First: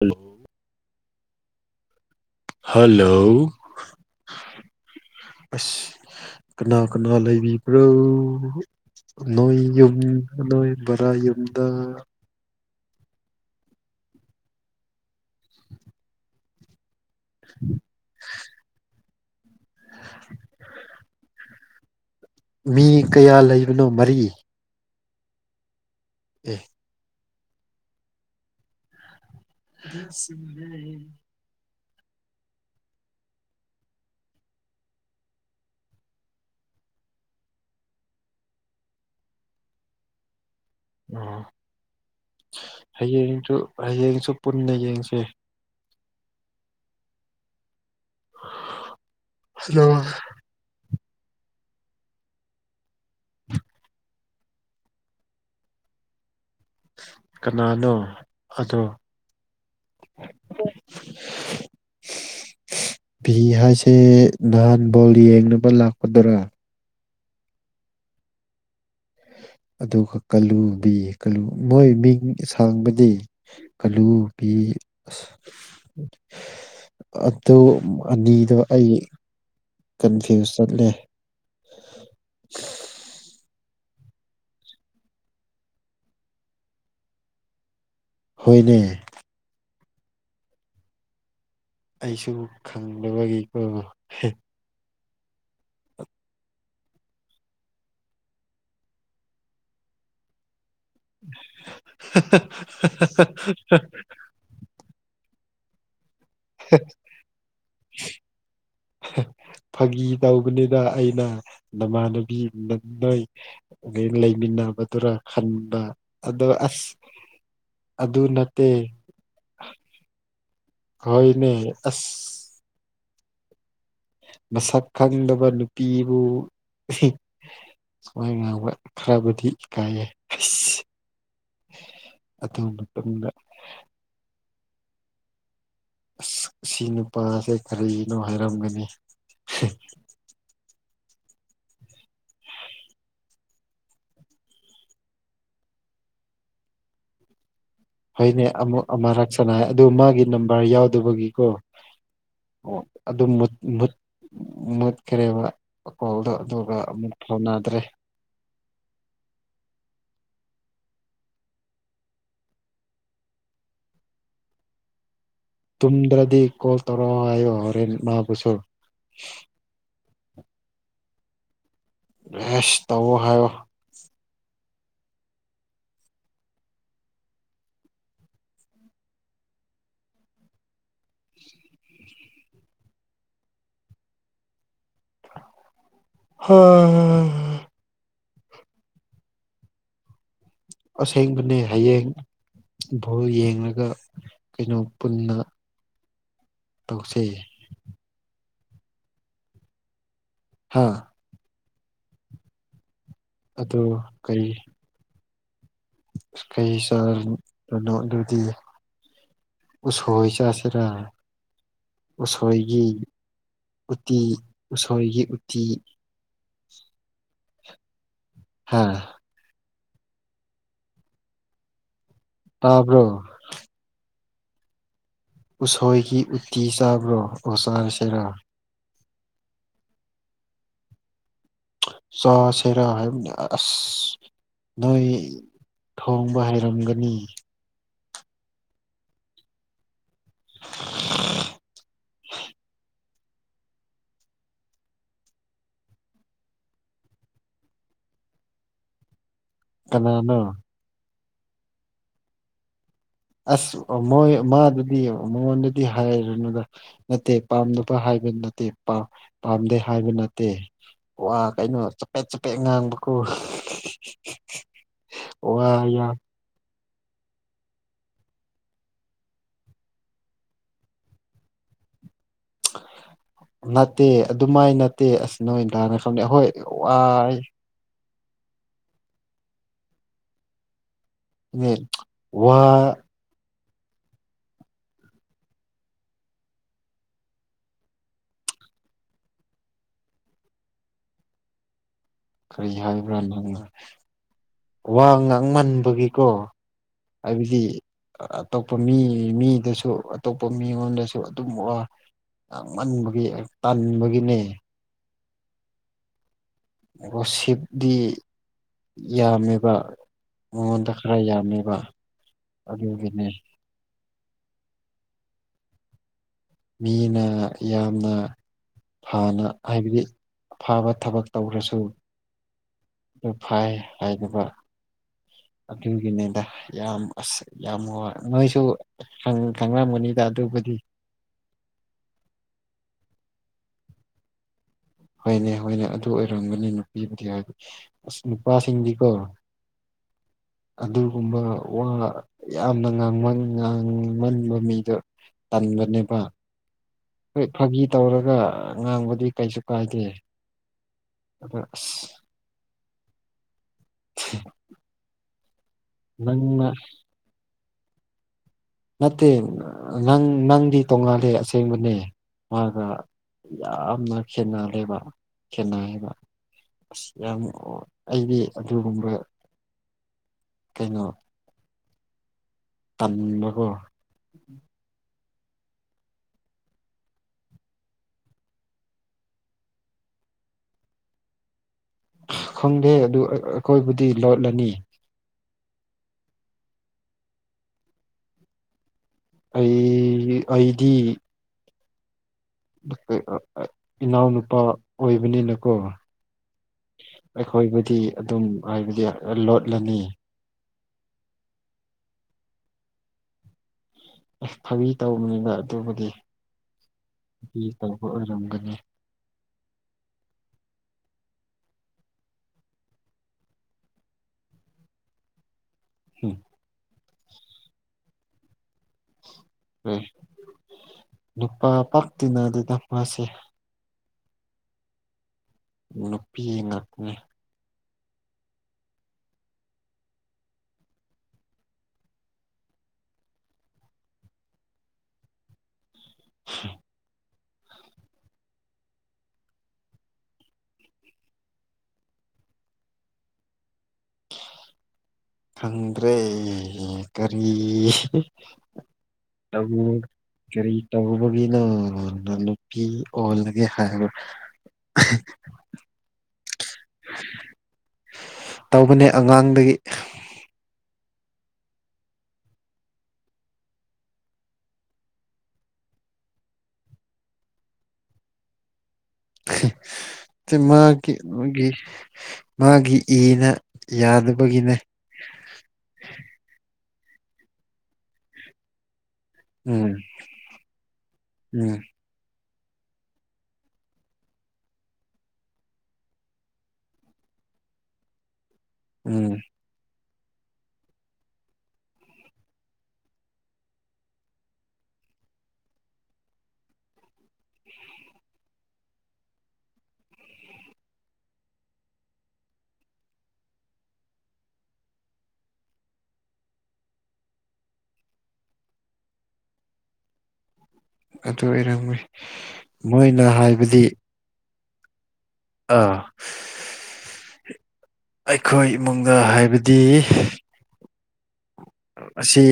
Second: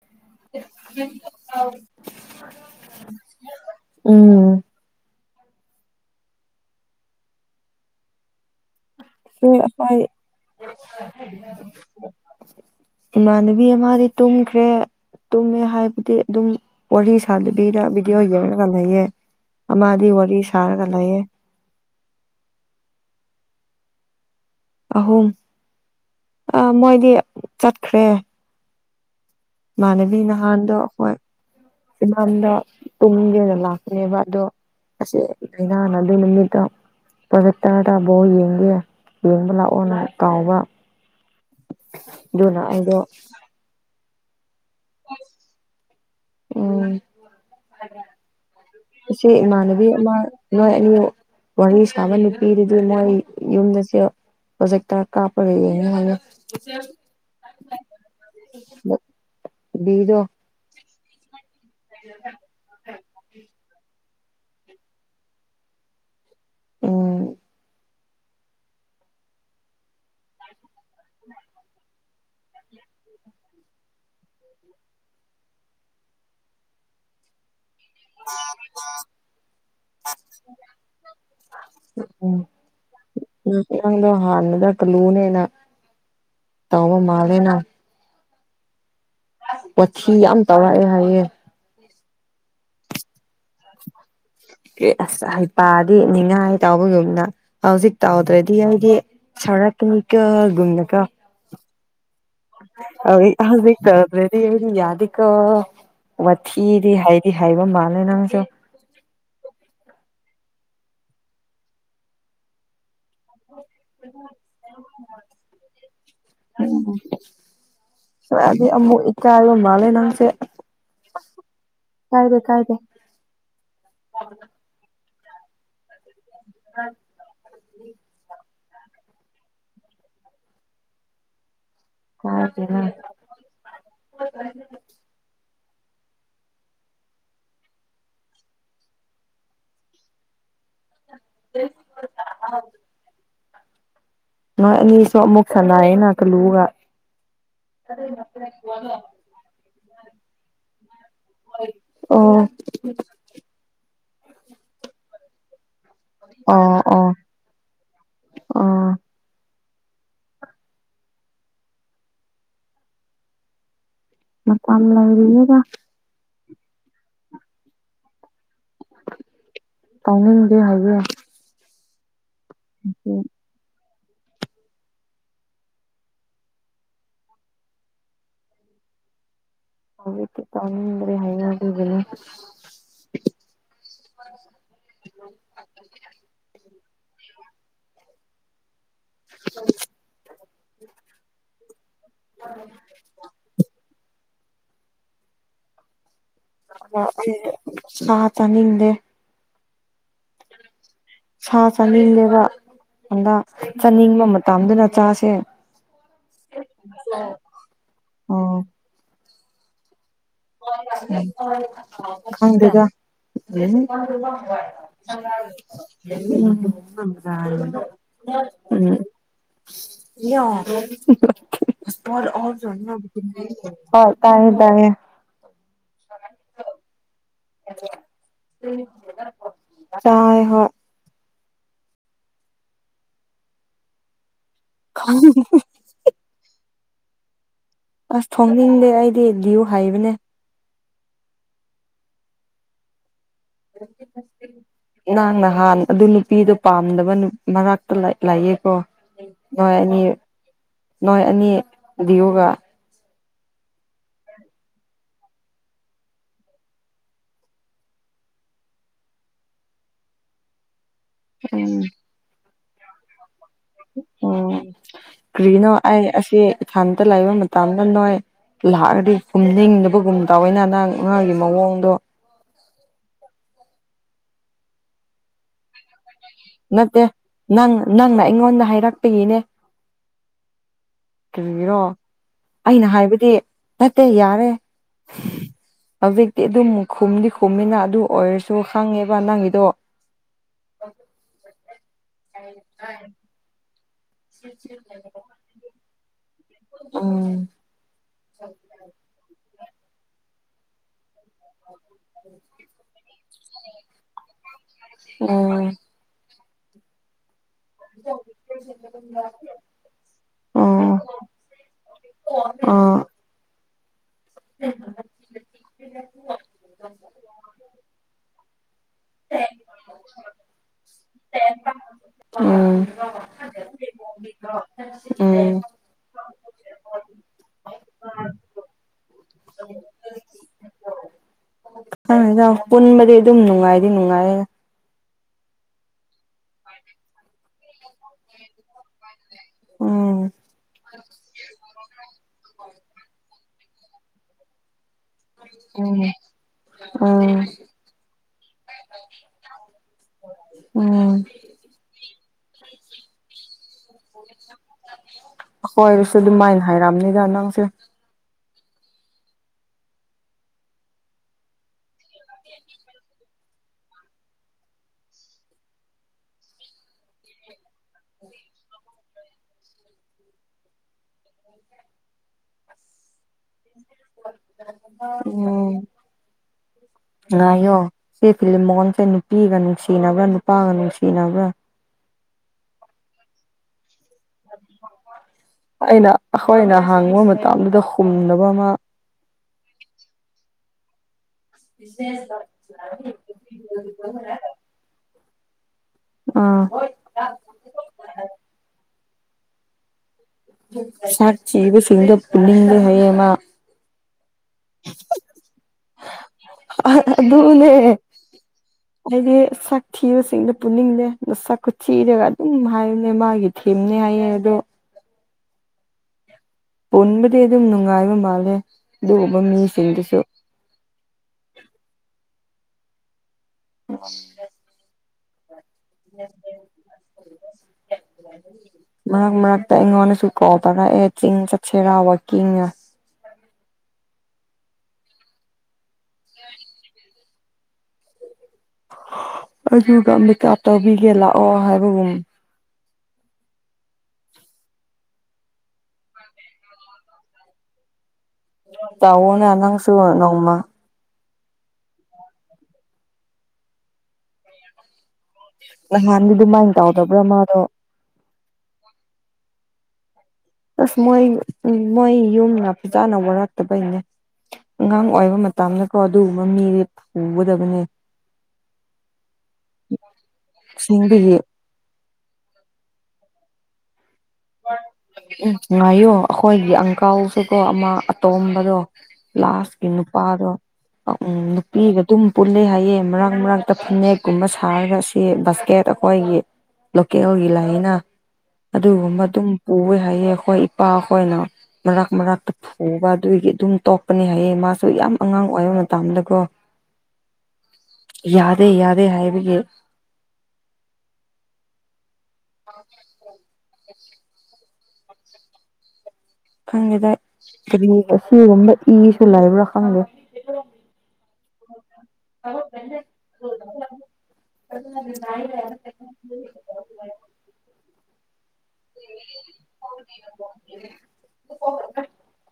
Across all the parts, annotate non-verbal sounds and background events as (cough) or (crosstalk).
hello (unintelligible) hello ꯎꯝ ꯑꯁ ꯀꯅꯥ ꯀꯅꯥ ꯂꯩꯕꯤꯕ꯭ꯔꯣ ꯁꯤ ꯅꯣꯏ ꯌꯨꯝ ꯑꯩꯈꯣꯏ ꯅꯣꯏ ꯕꯥꯔꯥ ꯌꯨꯝꯗ ꯏꯃꯥꯟꯅꯕꯤ ꯑꯃꯗꯤꯗꯤ ꯇꯨꯝꯈ꯭ꯔꯦ ꯇꯨꯝꯃꯦ ꯍꯥꯏꯕꯗꯤ ꯑꯗꯨꯝ ꯋꯥꯔꯤ ꯁ ꯁꯥꯗꯕꯤꯗ ꯕꯤꯗꯤꯑꯣ ꯌꯦꯔꯒ ꯂꯩꯑꯌꯦ ꯑꯃꯗꯤ ꯋꯥꯔꯤ ꯁꯥꯔꯒ ꯂꯩꯌꯦ ꯃꯤ ꯀꯌꯥ ꯂꯩꯕꯅꯣ ꯃꯔꯤ ꯑꯍꯨꯝ ꯑꯦ ꯑ ꯃꯣꯏꯗꯤ ꯆꯠꯈ꯭ꯔꯦ ꯃꯅꯕꯤ ꯅꯍꯥꯟꯗꯣ ꯍꯣꯏ ꯏꯃꯝꯗ ꯄꯨꯡꯒꯤ ꯑꯣꯏꯅ ꯂꯥꯛꯄꯅꯦꯕ ꯑꯗꯣ ꯑꯁꯦ ꯂꯥꯏꯅꯥꯅ ꯑꯗꯨ ꯅꯨꯃꯤꯠꯇ ꯄ꯭ꯔꯗꯦꯛꯇꯔꯗ ꯕꯥꯎ ꯌꯦꯡꯒꯦ ꯌꯦꯡꯕ ꯂꯥꯛꯑꯣꯅ ꯀꯥꯎꯕ ꯑꯣ ꯑꯗꯨꯅ ꯑꯩꯗꯣ ꯍꯌꯦꯡꯁꯨ ꯍꯌꯦꯡꯁꯨ ꯄꯨꯟꯅ ꯌꯦꯡꯁꯦ ꯑꯣ ꯏꯆꯦ ꯏꯃꯥꯟꯅꯕꯤ ꯑꯃ ꯅꯣꯏ ꯑꯅꯤ ꯋꯥꯔꯤ ꯁꯥꯕ ꯅꯨꯄꯤꯗꯨꯗꯤ ꯅꯣꯏ ꯌꯨꯝꯗꯁꯨ ꯍꯧꯖꯤꯛ ꯇꯔ ꯀꯥꯄꯔꯅꯦ ꯃ ꯀꯅꯥꯅꯣ ꯑꯗꯣ ꯕꯤꯗꯣ (unintelligible) (inaudible) ꯚꯤ ꯍꯥꯏꯁꯦ ꯅꯍꯥꯟ ꯐꯣꯜꯂꯤ ꯌꯦꯡꯅꯕ ꯂꯥꯛꯄꯗꯨꯔꯥ ꯎꯝ ꯑꯗꯨꯒ ꯀꯥꯂꯨ ꯕꯤ ꯀꯥꯂꯨ ꯃꯣꯏ ꯃꯤꯡ ꯁꯥꯡꯕꯗꯤ ꯀꯥꯂꯨ ꯕꯤ ꯑꯁ ꯑꯗꯣ ꯑꯅꯤꯗꯣ ꯑꯩ ꯀꯟꯐ꯭ꯌꯨꯁ ꯆꯠꯂꯦ ꯗ ꯍꯥꯟꯅꯗ ꯀ ꯂꯨꯅꯦꯅ ꯇꯕ ꯃꯥꯂꯦꯅ ꯍꯅꯦ ꯄꯣꯊꯤ ꯌꯥꯝ ꯇꯧꯔꯑꯦ ꯍꯥꯏꯌꯦꯦ ꯑꯩꯁꯨ ꯈꯪꯗꯕꯒꯤ ꯑꯦ ꯑꯁ ꯍꯩꯄꯥꯗꯤ ꯅꯤꯡꯅꯤꯉꯥꯏ ꯇꯥꯎꯕꯒꯨꯝꯅ ꯍꯧꯖꯤꯛ ꯇꯥꯎꯗ꯭ꯔꯗꯤ ꯑꯩꯗꯤ ꯁꯔꯛꯀꯅꯤꯀꯣ ꯒꯨꯝꯅꯀꯣ ꯍꯥ ꯍꯥ ꯍꯥ ꯍꯥ ꯍꯥ ꯔꯗꯤ ꯑꯩꯗꯤ ꯌꯥꯗꯤꯀꯣ ꯋꯥꯊꯤꯗꯤ ꯍꯥꯏꯗꯤ ꯍꯥꯏꯕ ꯃꯥꯜꯂꯦ ꯅꯪꯁꯨ ꯐꯥꯒꯤ ꯇꯧꯕꯅꯤꯗ ꯑꯩꯅ ꯅꯃꯥꯟꯅꯕꯤ (unintelligible) ꯅꯣꯏ ꯒꯩ ꯂꯩꯃꯤꯟꯅꯕꯗꯨꯔ ꯈꯟꯕ ꯑꯗꯣ ꯑꯁ ꯑꯗꯨ ꯅꯠꯇꯦ ꯀꯥꯔ ꯃꯥꯜꯂꯦ ꯅꯥꯁꯦ ꯀꯥꯎꯏꯅꯦ ꯑꯁ ꯀꯥꯏꯗꯦ ꯃꯁꯛ ꯈꯪꯗꯕ ꯅꯨꯄꯤꯕꯨ ꯁꯨꯃꯥꯏ ꯉꯥꯡꯕ ꯈꯔꯕꯨꯗꯤ ꯀꯥꯏꯑꯦ ꯑꯁ ꯑꯗꯨ ꯃꯇꯝꯗ (unintelligible) ꯑꯁ ꯁꯤ ꯅꯨꯄꯥꯁꯦ ꯀꯔꯤꯅꯣ ꯍꯥꯏꯔꯝꯒꯅꯤ (unintelligible) ꯅꯣꯏ ꯑꯅꯤꯁꯨ ꯑꯃꯨꯛ ꯁꯥꯟꯅꯩꯑꯦꯅ ꯀꯜꯂꯨꯒ ꯍꯣꯏꯅꯦ ꯑꯃꯨꯛ ꯑꯃꯔꯛ ꯁꯅꯩ ꯑꯗꯨ ꯃꯥꯒꯤ ꯅꯝꯕꯔ ꯌꯥꯎꯗꯕꯒꯤꯀꯣ ꯑꯣ ꯑꯣ ꯑꯗꯨ ꯃꯨꯠ ꯃꯨꯠ ꯃꯨꯠꯈ꯭ꯔꯦꯕ ꯀꯣꯜꯗꯣ ꯑꯣ ꯑꯗꯨꯒ ꯑꯣ ꯑꯃꯨꯛ ꯐꯥꯎꯅꯗ꯭ꯔꯦ ꯑꯣ ꯃꯇꯝ ꯂꯩꯔꯤꯗ ꯇꯨꯝꯗ꯭ꯔꯗꯤ ꯀꯣꯜ ꯇꯧꯔꯑꯣ ꯍꯥꯏꯣ ꯍꯣꯔꯦꯟ ꯃꯥꯕꯨꯁꯨ ꯇꯧꯅꯤꯡꯗꯦ ꯍꯥꯏꯌꯦ ꯑꯦꯁ ꯇꯧꯋꯣ ꯍꯥꯏꯌꯣ ꯍꯧꯖꯤꯛꯇꯤ ꯇꯧꯅꯤꯡꯗ꯭ꯔꯦ ꯍꯩꯌꯦ ꯑꯗꯨꯒꯤꯅꯦ ꯍꯥ ꯑ (inaudible) ꯑꯁꯦꯡꯕꯅꯦ ꯍꯌꯦꯡ ꯚꯣꯜ ꯌꯦꯡꯂꯡꯒ ꯀꯩꯅꯣ ꯄꯨꯟꯅ ꯇꯧꯁꯦ (unintelligible) ꯊꯥ ꯇꯥꯅꯤꯡꯗꯦ ꯍꯥꯥ ꯁꯥ ꯆꯥꯅꯤꯡꯗꯦꯕ ꯑꯗ ꯑꯗꯨ ꯆꯥꯅꯤꯡꯕ ꯀꯩ ꯃꯇꯝꯗꯅ ꯆꯥꯁꯦ ꯀꯩ ꯆꯥ ꯔꯅꯣ ꯑꯗꯨꯗꯤ ꯑꯣ ꯎꯁꯣꯏ ꯆꯁꯤ (unintelligible) ꯈꯪꯗꯦꯗ (unintelligible) (unintelligible) ꯎꯝ ꯎꯇꯤ ꯎꯁꯣꯏꯒꯤ ꯎꯇꯤ ꯍꯥ ꯑꯋꯥ ꯇꯥꯕ꯭ꯔꯣ (inaudible) ꯍꯣꯏ ꯇꯥꯏꯌꯦ ꯇꯥꯏꯌꯦ ꯎꯁꯣꯏꯒꯤ ꯎꯠꯇꯤ ꯆꯥꯕ꯭ꯔꯣ ꯎꯁꯣꯢ ꯆꯥꯁꯤꯔ ꯇꯥꯢ ꯍꯣꯏ ꯆꯥ ꯁꯦꯔꯥ ꯍꯥꯏꯕꯅꯤ ꯑꯁ ꯅꯣꯏ ꯊꯣꯡꯕ ꯍꯩꯔꯝꯒꯅꯤ ꯑꯁ ꯊꯣꯡꯅꯤꯡꯗꯦ ꯑꯩꯗꯤ ꯌꯨ ꯍꯩꯕꯅꯦ (inaudible) (inaudible) ꯅꯍꯪ ꯅꯍꯥꯟ ꯑꯗꯨ ꯅꯨꯄꯤꯗꯣ ꯄꯥꯝꯗꯕ ꯅꯨ ꯃꯔꯛꯇ ꯂꯩꯑꯦꯀꯣ ꯅꯣꯏ ꯑꯅꯤ ꯀꯅꯥꯅꯣ ꯅꯣꯏ ꯑꯅꯤ ꯕꯤꯌꯨꯒ ꯑꯁ ꯃꯣꯏ ꯑꯃꯥꯗꯨꯗꯤ ꯃꯉꯣꯟꯗꯗꯤ ꯍꯥꯏꯔꯅꯨꯗ ꯅꯠꯇꯦ ꯄꯥꯝꯗꯕ ꯍꯥꯏꯕ ꯅꯠꯇꯦ ꯄꯥ ꯄꯥꯝꯗꯦ ꯍꯥꯏꯕ ꯅꯠꯇꯦ ꯋꯥ ꯎꯝ ꯀꯩꯅꯣ ꯆꯄꯦꯠ ꯆꯄꯦꯠ ꯉꯥꯡꯕꯀꯣ ꯎꯝ ꯋꯥ ꯀ꯭ꯔꯤꯅꯣ ꯑꯩ ꯌꯥꯝ ꯑꯁꯤ ꯏꯊꯟꯇ ꯂꯩꯕ ꯃꯇꯝꯗ ꯅꯣꯏ ꯂꯥꯛꯑꯗꯤ ꯐꯨꯝꯅꯤꯡꯗꯕꯒꯨꯝ ꯇꯧꯋꯦꯅ ꯅꯪ ꯃꯥꯒꯤ ꯃꯑꯣꯡꯗꯣ ꯅꯠꯇꯦ ꯑꯗꯨꯃꯥꯏ ꯅꯠꯇꯦ ꯑꯁ ꯅꯣꯢ ꯗ ꯅꯠꯇꯦ ꯅꯪ ꯅꯪꯅ ꯑꯩꯉꯣꯟꯗ ꯍꯥꯏꯔꯛꯄꯒꯤꯅꯦ ꯀꯔꯤꯔꯣ ꯋꯥ ꯑꯩꯅ ꯍꯥꯏꯕꯗꯤ ꯅꯠꯇꯦ ꯌꯥꯔꯦ ꯍꯧꯖꯤꯛꯇꯤ ꯑꯗꯨꯝ ꯈꯨꯝꯗꯤ ꯈꯨꯝꯃꯤꯅ ꯑꯗꯨ ꯑꯣꯏꯔꯁꯨ ꯈꯪꯉꯦꯕ ꯅꯪꯒꯤꯗꯣ ꯀꯔꯤ ꯍꯥꯏꯕ꯭ꯔꯥꯅꯦ ꯅꯪꯅ ꯋꯥ ꯉꯥꯡꯃꯟꯕꯒꯤ ꯀꯣ ꯎꯝ ꯍꯥꯏꯕꯗꯤ ꯑꯇꯣꯞꯄ ꯃꯤ ꯃꯤꯗꯁꯨ ꯑꯇꯣꯞꯄ ꯃꯤꯉꯣꯟꯗꯁꯨ ꯑꯗꯨꯝ ꯋꯥ ꯉꯥꯡꯃꯥꯟꯕꯒꯤ ꯇꯟꯕꯒꯤꯅꯦ ꯑꯝ ꯔꯁꯤꯞꯗꯤ (inaudible) ꯌꯥꯝꯃꯤꯕ ꯃꯉꯣꯟꯗ ꯎꯝ ꯈꯔ ꯌꯥꯝꯃꯤꯕ ꯑꯗꯨꯒꯤꯅꯤ ꯎꯝ (unintelligible) ꯃꯤꯅ ꯌꯥꯝꯅ ꯐꯅ ꯍꯥꯏꯕꯗꯤ ꯑꯐꯥꯕ ꯊꯕꯛ ꯇꯧꯔꯁꯨ ꯎꯝ ꯑꯗꯨ ꯐꯩ ꯍꯥꯏꯗꯕ ꯑꯗꯨꯒꯤꯅꯤꯗ ꯌꯥꯝ ꯑꯁ ꯌꯥꯝ ꯋꯥꯏ ꯅꯣꯏꯁꯨ ꯈꯪ ꯈꯪꯉꯝꯒꯅꯤꯗ ꯑꯗꯨꯕꯨꯗꯤ ꯈꯪꯗꯦꯗ ꯄꯨꯟꯕꯗꯤ ꯑꯗꯨꯝ ꯅꯨꯡꯉꯥꯏꯗꯤ ꯅꯨꯡꯉꯥꯏꯔꯦ ꯍꯣꯏꯅꯦ ꯍꯣꯏꯅꯦ ꯑꯗꯨ ꯑꯣꯏꯔꯝꯒꯅꯤ ꯅꯨꯄꯤꯕꯨꯗꯤ ꯍꯥꯏꯗꯤ ꯑꯁ ꯅꯨꯄꯥꯁꯤꯡꯗꯤꯀꯣ ꯎꯝ ꯑꯗꯨꯒꯨꯝꯕ ꯋꯥ ꯌꯥꯝꯅ ꯉꯥꯡꯃꯟ ꯉꯥꯡꯃꯟꯕ ꯃꯤꯗꯣ ꯎꯝ ꯇꯟꯕꯅꯦꯕ ꯍꯣꯏ ꯐꯥꯒꯤ ꯇꯧꯔꯒ ꯉꯥꯡꯕꯗꯤ ꯀꯩꯁꯨ ꯀꯥꯏꯗꯦ ꯎꯝ ꯑꯗꯣ ꯑꯥꯁ (unintelligible) ꯍꯣꯏꯔꯁꯨ ꯑꯗꯨꯃꯥꯏꯅ ꯅꯪꯅ ꯍꯥꯏꯔꯛꯒꯅꯤꯗ ꯅꯪꯁꯨ ꯅꯠꯇꯦ ꯅꯪ ꯅꯪꯗꯤ ꯇꯣꯡꯉꯥꯜꯂꯦ ꯑꯁꯦꯡꯕꯅꯦ ꯃꯥꯒ ꯌꯥꯝꯅ ꯈꯦꯠꯅꯔꯦꯕ ꯈꯦꯠꯅꯩꯕ ꯑꯁ ꯌꯥꯝ ꯑꯩꯗꯤ ꯑꯗꯨꯒꯨꯝꯕ ꯀꯩꯅꯣ ꯇꯟꯕꯥꯒꯣ ꯎꯝ ꯉꯥꯏꯌꯣ ꯁꯤ ꯐꯤꯂꯝ ꯃꯑꯣ (inaudible) ꯡꯁꯦ ꯅꯨꯄꯤꯒ ꯅꯨꯡꯁꯤꯅꯕ꯭ꯔꯥ ꯅꯨꯄꯥꯒ ꯅꯨꯡꯁꯤꯅꯕ꯭ꯔꯥ ꯈꯪꯗꯦ ꯑꯗꯨ ꯑꯩꯈꯣꯏꯕꯨꯗꯤ ꯂꯣꯠꯂꯅꯤ ꯑꯩꯅ ꯑꯩꯈꯣꯏꯅ ꯍꯥꯡꯕ ꯃꯇꯝꯗꯨꯗ ꯈꯨꯝꯗꯕ ꯃꯥ ꯑꯩ ꯑꯩꯗꯤ (unintelligible) (unintelligible) ꯏꯅꯥꯎꯅꯄꯥ ꯑꯣꯏꯕꯅꯤꯅꯀꯣ ꯑꯥ ꯑꯩꯈꯣꯏꯕꯨꯗꯤ ꯑꯗꯨꯝ ꯍꯥꯏꯕꯗꯤ ꯂꯣꯠꯂꯅꯤ (unintelligible) ꯑꯁ ꯐꯥꯒꯤ ꯇꯧꯕꯅꯤꯗ ꯑꯗꯨꯕꯨꯗꯤ ꯐꯥꯒꯤ ꯑꯗꯨꯅꯦ ꯇꯧꯕ ꯑꯣꯏꯔꯝꯒꯅꯤ ꯑꯩꯗꯤ ꯁꯛ ꯊꯤꯕꯁꯤꯡꯗ ꯄꯨꯅꯤꯡꯗꯦ ꯁꯛꯀ ꯊꯤꯔꯒ ꯑꯗꯨꯝ ꯍꯥꯏꯕꯅꯦ ꯃꯥꯒꯤ ꯊꯤꯟꯅꯤ ꯍꯤꯏꯌꯦ ꯑꯗꯣ ꯎꯝ ꯄꯨꯟꯕꯗꯤ ꯑꯗꯨꯝ ꯅꯨꯡꯉꯥꯏꯕ ꯃꯥꯜꯂꯦ ꯑꯗꯨꯒꯨꯝꯕ ꯎꯝ ꯃꯤꯁꯤꯡꯗꯨꯁꯨ ꯅꯨꯄꯥ ꯄꯥꯛ ꯇꯤꯟꯅꯗꯦꯗ ꯃꯥꯁꯦ ꯑꯣ (inaudible) ꯅꯨꯄꯤ ꯉꯛꯅꯤ (unintelligible) ꯃꯔꯛ ꯃꯔꯛꯇ ꯑꯩꯉꯣꯟꯗꯁꯨ ꯀꯕꯔꯥ ꯑꯦ ꯆꯤꯡ ꯆꯠꯁꯦꯔꯕ ꯀꯤꯡꯉ (unintelligible) ꯑꯗꯨꯒꯀꯥ ꯇꯧꯕꯤꯒꯦ ꯂꯥꯛꯑꯣ ꯍꯥꯏꯕꯒꯨꯝ ꯈꯪꯗ꯭ꯔꯦ ꯀꯔꯤ ꯇꯎꯅ‌ ꯅꯪꯁꯨ ꯅꯣꯡꯃꯥ ꯇꯧꯕꯒꯤꯅ ꯅꯨꯄꯤ ꯑꯣꯜꯂꯒꯦ ꯍꯥꯏꯕ ꯅꯍꯥꯟꯗꯤ ꯑꯗꯨꯃꯥꯏꯅ ꯇꯧꯗꯕ꯭ꯔꯥ ꯃꯥꯗꯣ ꯇꯧꯕꯅꯦ ꯑꯉꯥꯡꯗꯒꯤ ꯑꯁ ꯃꯣꯏ ꯎ ꯃꯣꯏ ꯌꯨꯝ ꯅꯥ ꯐꯖꯅꯥ ꯋꯥꯔꯛꯇꯕꯩꯅꯦ ꯑꯉꯥꯡ ꯑꯣꯏꯕ ꯃꯇꯝꯗꯀꯣ ꯑꯗꯨꯒꯨꯝꯕ ꯃꯤꯔꯦ ꯄꯨꯒꯗꯕꯅꯦ ꯃꯥꯒꯤ ꯑꯁꯦꯡꯕꯒꯤ ꯃꯥꯒꯤ ꯃꯥꯒꯤ ꯏꯅ ꯌꯥꯗꯕꯒꯤꯅꯦ ꯎꯝ ꯉꯥꯏꯌꯣ ꯑꯩꯈꯣꯏꯒꯤ ꯑꯪꯀꯥꯎꯁꯤꯗꯣ ꯑꯃ ꯑꯇꯣꯝꯕꯗꯣ ꯂꯥꯁꯀꯤ ꯎꯝ ꯅꯨꯄꯥꯗꯣ ꯎ ꯎꯝ ꯅꯨꯄꯤꯒ ꯑꯗꯨꯝ ꯄꯨꯜꯂꯤ ꯍꯥꯏꯌꯦ ꯃꯔꯛ ꯃꯔꯛꯇ ꯐꯅꯦꯛꯀꯨꯝꯕ ꯁꯥꯔꯒ ꯑꯁꯤ ꯕꯁꯀꯦꯠ ꯑꯩꯈꯣꯏꯒꯤ ꯂꯣꯀꯦꯜꯒꯤ ꯂꯥꯏꯅ ꯑꯗꯨꯒꯨꯝꯕ ꯎꯝ ꯑꯗꯨꯝ ꯄꯨꯋꯦ ꯍꯥꯏꯌꯦ ꯑꯩꯈꯣꯏ ꯏꯄꯥꯈꯣꯏꯅ ꯃꯔꯥꯛ ꯃꯔꯥꯛ ꯎꯕ ꯑꯗꯨꯒꯤ ꯑꯗꯨꯝ ꯇꯣꯛꯄꯅꯦ ꯍꯥꯏꯌꯦ ꯃꯥꯁꯨ ꯌꯥꯝ ꯑꯉꯥꯡ ꯑꯣꯏꯕ ꯃꯇꯝꯗꯀꯣ (inaudible) ꯌꯥꯗꯦ ꯌꯥꯗꯦ ꯍꯥꯏꯕꯒꯤ (unintelligible) ꯈꯪꯒꯦꯗꯥꯏ ꯍꯥꯏꯗꯤ ꯑꯁꯤꯒꯨꯝꯕ ꯏꯁꯨ ꯂꯩꯕ꯭ꯔꯥ ꯈꯪꯗꯦ ꯑꯗꯨ ꯑꯣꯏꯔꯝꯣꯏ ꯃꯣꯏꯅ ꯍꯥꯏꯕꯗꯤ (unintelligible) ꯑꯥ ꯑꯩꯈꯣꯏ ꯏꯃꯨꯡꯗ ꯍꯥꯏꯕꯗꯤ ꯑꯁꯤ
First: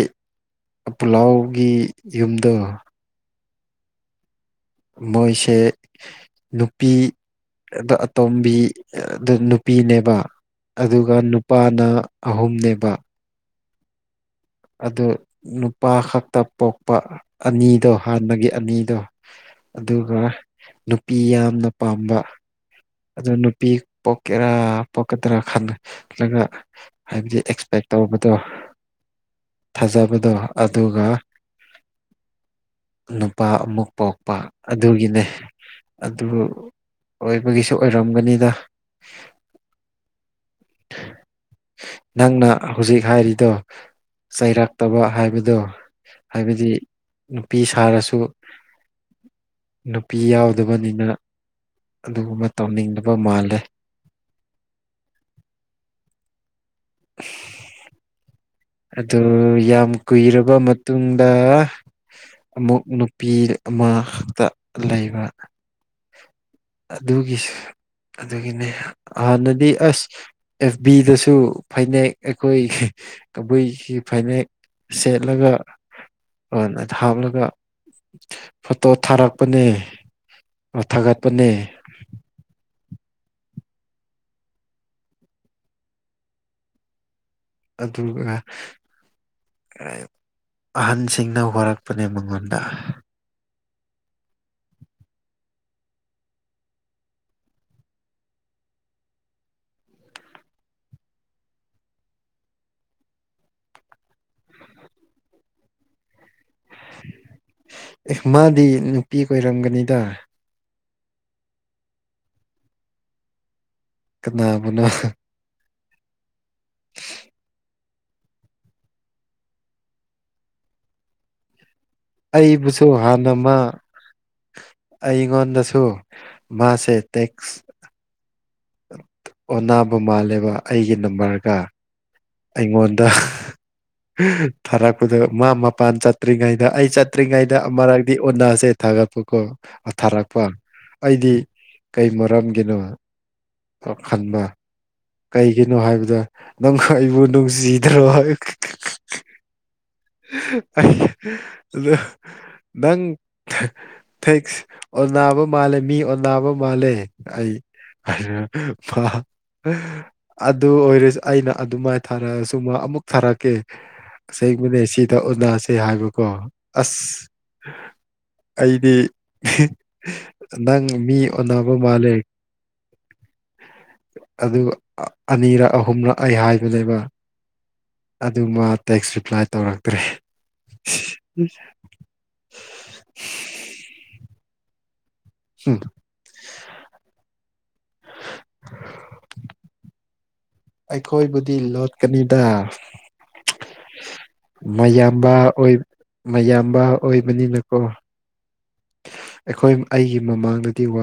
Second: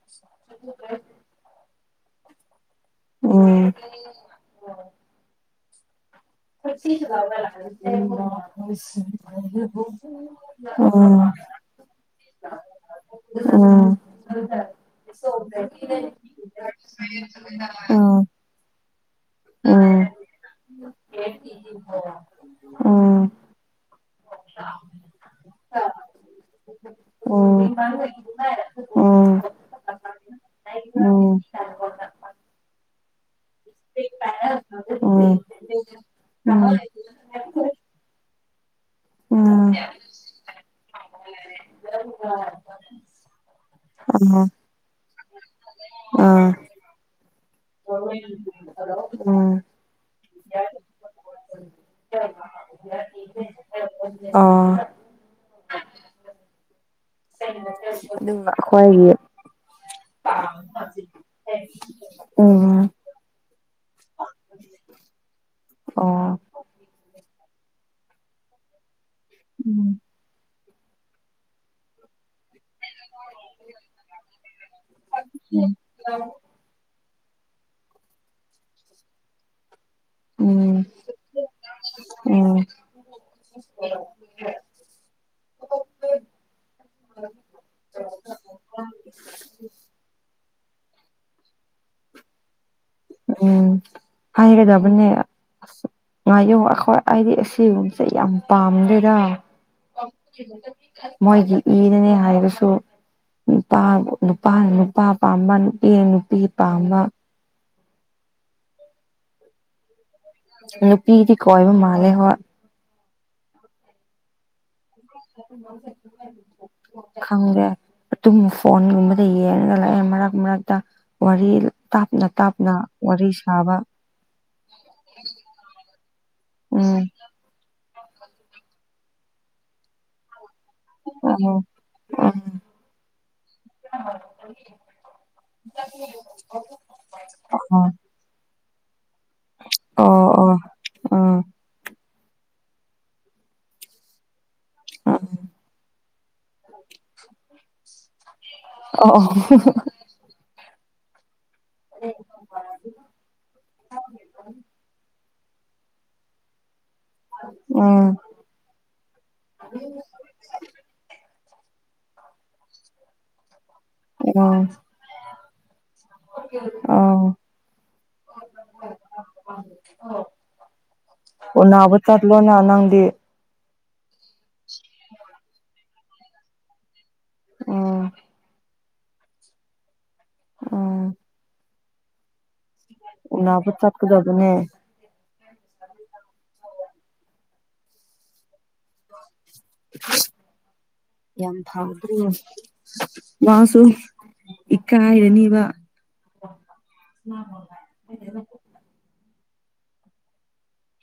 ꯄꯨꯂꯥꯎꯒꯤ ꯌꯨꯝꯗꯣ ꯎꯝ ꯃꯣꯏꯁꯦ ꯅꯨꯄꯤ ꯑꯇꯣꯝꯕꯤ ꯅꯨꯄꯤꯅꯦꯕ ꯑꯗꯨꯒ ꯅꯨꯄꯥꯅ ꯑꯍꯨꯝꯅꯦꯕ ꯎꯝ ꯑꯗꯨ ꯅꯨꯄꯥ ꯈꯛꯇ ꯄꯣꯛꯄ ꯑꯅꯤꯗꯣ ꯍꯥꯟꯅꯒꯤ ꯑꯅꯤꯗꯣ ꯑꯗꯨꯒ ꯅꯨꯄꯤ ꯌꯥꯝꯅ ꯄꯥꯝꯕ ꯑꯗꯨ ꯅꯨꯄꯤ ꯄꯣꯛꯀꯦꯔꯥ ꯄꯣꯛꯀꯗ꯭ꯔꯥ ꯈꯜꯂꯒ ꯍꯥꯏꯕꯗꯤ ꯑꯦꯛꯁꯄꯦꯛ ꯇꯧꯕꯗꯣ ꯊꯥꯖꯕꯗꯣ ꯑꯗꯨꯒ ꯅꯨꯄꯥ ꯑꯃꯨꯛ ꯄꯣꯛꯄ ꯑꯗꯨꯒꯤꯅꯦ ꯑꯗꯨ ꯒꯤꯁꯨ ꯑꯣꯏꯔꯝꯒꯅꯤꯗ ꯎꯝ ꯅꯪꯅ ꯍꯧꯖꯤꯛ ꯍꯥꯏꯔꯤꯗꯣ ꯆꯩꯔꯛꯇꯕ ꯍꯥꯏꯕꯗꯣ ꯍꯥꯏꯕꯗꯤ ꯅꯨꯄꯤ ꯁꯥꯔꯁꯨ ꯎꯝ ꯅꯨꯄꯤ ꯌꯥꯎꯗꯕꯅꯤꯅ ꯑꯗꯨꯒꯨꯝꯕ ꯇꯧꯅꯤꯡꯗꯕ ꯃꯥꯜꯂꯦ ꯑ (unintelligible) ꯑꯩꯈꯣꯏꯒꯤ ꯑꯗꯨ ꯌꯥꯝ ꯀꯨꯏꯔꯕ ꯃꯇꯨꯡꯗ ꯎꯝ ꯑꯃꯨꯛ ꯅꯨꯄꯤ ꯑꯃꯛꯇ ꯂꯩꯕ ꯑꯣ ꯑꯗꯨꯒꯤꯁꯨ ꯑꯗꯨꯒꯤꯅꯦ ꯍꯥꯟꯅꯗꯤ ꯎꯝ ꯑꯁ ꯑꯦꯐ ꯕꯤꯗꯁꯨ ꯐꯅꯦꯛ ꯑꯩꯈꯣꯏꯒꯤ ꯀꯕꯨꯏꯒꯤ ꯐꯅꯦꯛ ꯁꯦꯠꯂꯒ ꯎꯝ ꯍꯅ ꯍꯥꯞꯂꯒ ꯐꯣꯇꯣ ꯊꯥꯔꯛꯄꯅꯦ ꯎꯝ ꯊꯥꯒꯠꯄꯅꯦ ꯎꯝ (unintelligible) ꯑꯗꯨꯒ ꯑꯍꯟꯁꯤꯡꯅ ꯍꯣꯔꯛꯄꯅꯦ ꯃꯉꯣꯟꯗ ꯎꯝ ꯍꯥꯏꯒꯗꯕꯅꯦ ꯑꯁ ꯉꯥꯏꯌꯣꯛꯉ ꯑꯩꯈꯣꯏ ꯑꯩꯗꯤ ꯑꯁꯤꯒꯨꯝꯕꯁꯦ ꯌꯥꯝ ꯄꯥꯝꯗꯦꯔ ꯃꯣꯏꯒꯤ ꯏꯅꯅꯦ ꯍꯥꯏꯔꯁꯨ ꯅꯨꯄꯥ ꯅꯨꯄꯥꯅ ꯅꯨꯄꯥ ꯄꯥꯝꯕ ꯅꯨꯄꯤꯅ ꯅꯨꯄꯤ ꯄꯥꯝꯕ ꯑꯦ ꯃꯥꯗꯤ ꯅꯨꯄꯤ ꯑꯣꯏꯔꯝꯒꯅꯤꯗ ꯅꯨꯄꯤꯗꯤ ꯀꯣꯏꯕ ꯃꯥꯜꯂꯦ ꯍꯣꯏ ꯀꯅꯥꯕꯅꯣ ꯃꯦ ꯈꯪꯗ꯭ꯔꯦ ꯑꯗꯨꯨꯝ ꯐꯣꯟꯒꯨꯝꯕꯗ ꯌꯦꯡꯉꯒ ꯂꯥꯛꯑꯦ ꯃꯔꯛ ꯃꯔꯛꯇ ꯋꯥꯔꯤꯜ ꯑꯩꯕꯨꯁꯨ ꯍꯥꯟꯅ ꯑꯃ ꯑꯩꯉꯣꯟꯗꯁꯨ ꯃꯥꯁꯦ ꯎꯝ ꯇꯦꯛꯁ ꯑꯣꯅꯥꯕ ꯃꯥꯜꯂꯦꯕ ꯑꯩꯒꯤ ꯅꯝꯕꯔꯒ ꯎꯝ ꯑꯩꯉꯣꯟꯗ ꯊꯥꯔꯛꯄꯗ ꯃꯥ ꯃꯄꯥꯟ ꯆꯠꯇ꯭ꯔꯤꯉꯩꯗ ꯑꯩ ꯆꯠꯇ꯭ꯔꯤꯉꯩꯗ ꯎꯝ ꯗꯤ ꯑꯣꯅꯥꯁꯦ ꯊꯥꯒꯠꯄꯀꯣ ꯑꯣ ꯊꯥꯔꯛꯄ ꯑꯣ ꯑꯣ ꯑꯩꯗꯤ ꯎꯝ ꯀꯩ ꯃꯔꯝꯒꯤꯅꯣ ꯑꯣ ꯈꯟꯅ ꯀꯩꯒꯤꯅꯣ ꯍꯥꯏꯕꯗ ꯅꯪ ꯑꯩꯕꯨ ꯅꯨꯡꯁꯤꯗ꯭ꯔꯣ ꯑꯣ ꯇ ꯑ ꯅꯪ ꯊꯦꯛꯁ ꯑꯣ ꯕ ꯃꯥꯜꯂꯦ ꯃꯤ ꯑꯣꯕ ꯃꯥꯜꯂꯦ ꯑꯩ ꯑꯣ ꯎꯝ ꯑꯗꯨ ꯑꯣꯏꯔ ꯑꯩꯅ ꯑꯗꯨꯃꯥꯏꯅ ꯊꯥꯔꯛꯑꯁꯨ ꯃꯥ ꯑꯃꯨꯛ ꯊꯥꯔꯛꯀꯦ ꯎꯝ ꯑꯁꯦꯡꯕꯅꯦ ꯁꯤꯗ ꯎꯟꯅꯁꯦ ꯍꯥꯏꯕꯀꯣ ꯑꯁ ꯑꯣ ꯑꯩꯗꯤ ꯅꯪ ꯃꯤ ꯑꯣꯟꯅꯕ ꯃꯥꯜꯂꯦ ꯅ ꯅꯪꯗꯤ ꯑꯗꯨꯒ ꯑꯅꯤꯔꯛ ꯑꯍꯨꯝꯔꯛ ꯑꯩ ꯍꯥꯏꯕꯅꯦꯕ ꯎꯝ ꯑꯗꯨ ꯇꯦꯛꯁ ꯔꯤꯄ꯭ꯂꯥꯏ ꯇꯧꯔꯛꯇ꯭ꯔꯦ ꯎꯕꯨ ꯆꯠꯀꯗꯕꯅꯦ ꯁꯤ ꯌꯥꯝ ꯑꯩꯈꯣꯏꯕꯨꯗꯤ ꯐꯥꯎꯗ꯭ꯔꯤ ꯂꯣꯠꯀꯅꯤꯗ ꯃꯥꯁꯨ ꯃꯌꯥꯝꯕ ꯏꯀꯥꯏꯔꯅꯤꯕ ꯑꯣꯏ ꯃꯌꯥꯝꯕ ꯑꯣꯏꯕꯅꯤꯅ ꯑꯣ ꯑꯩꯈꯣꯏ ꯑꯩꯒꯤ ꯃꯃꯥꯡꯗꯗꯤ ꯋꯥ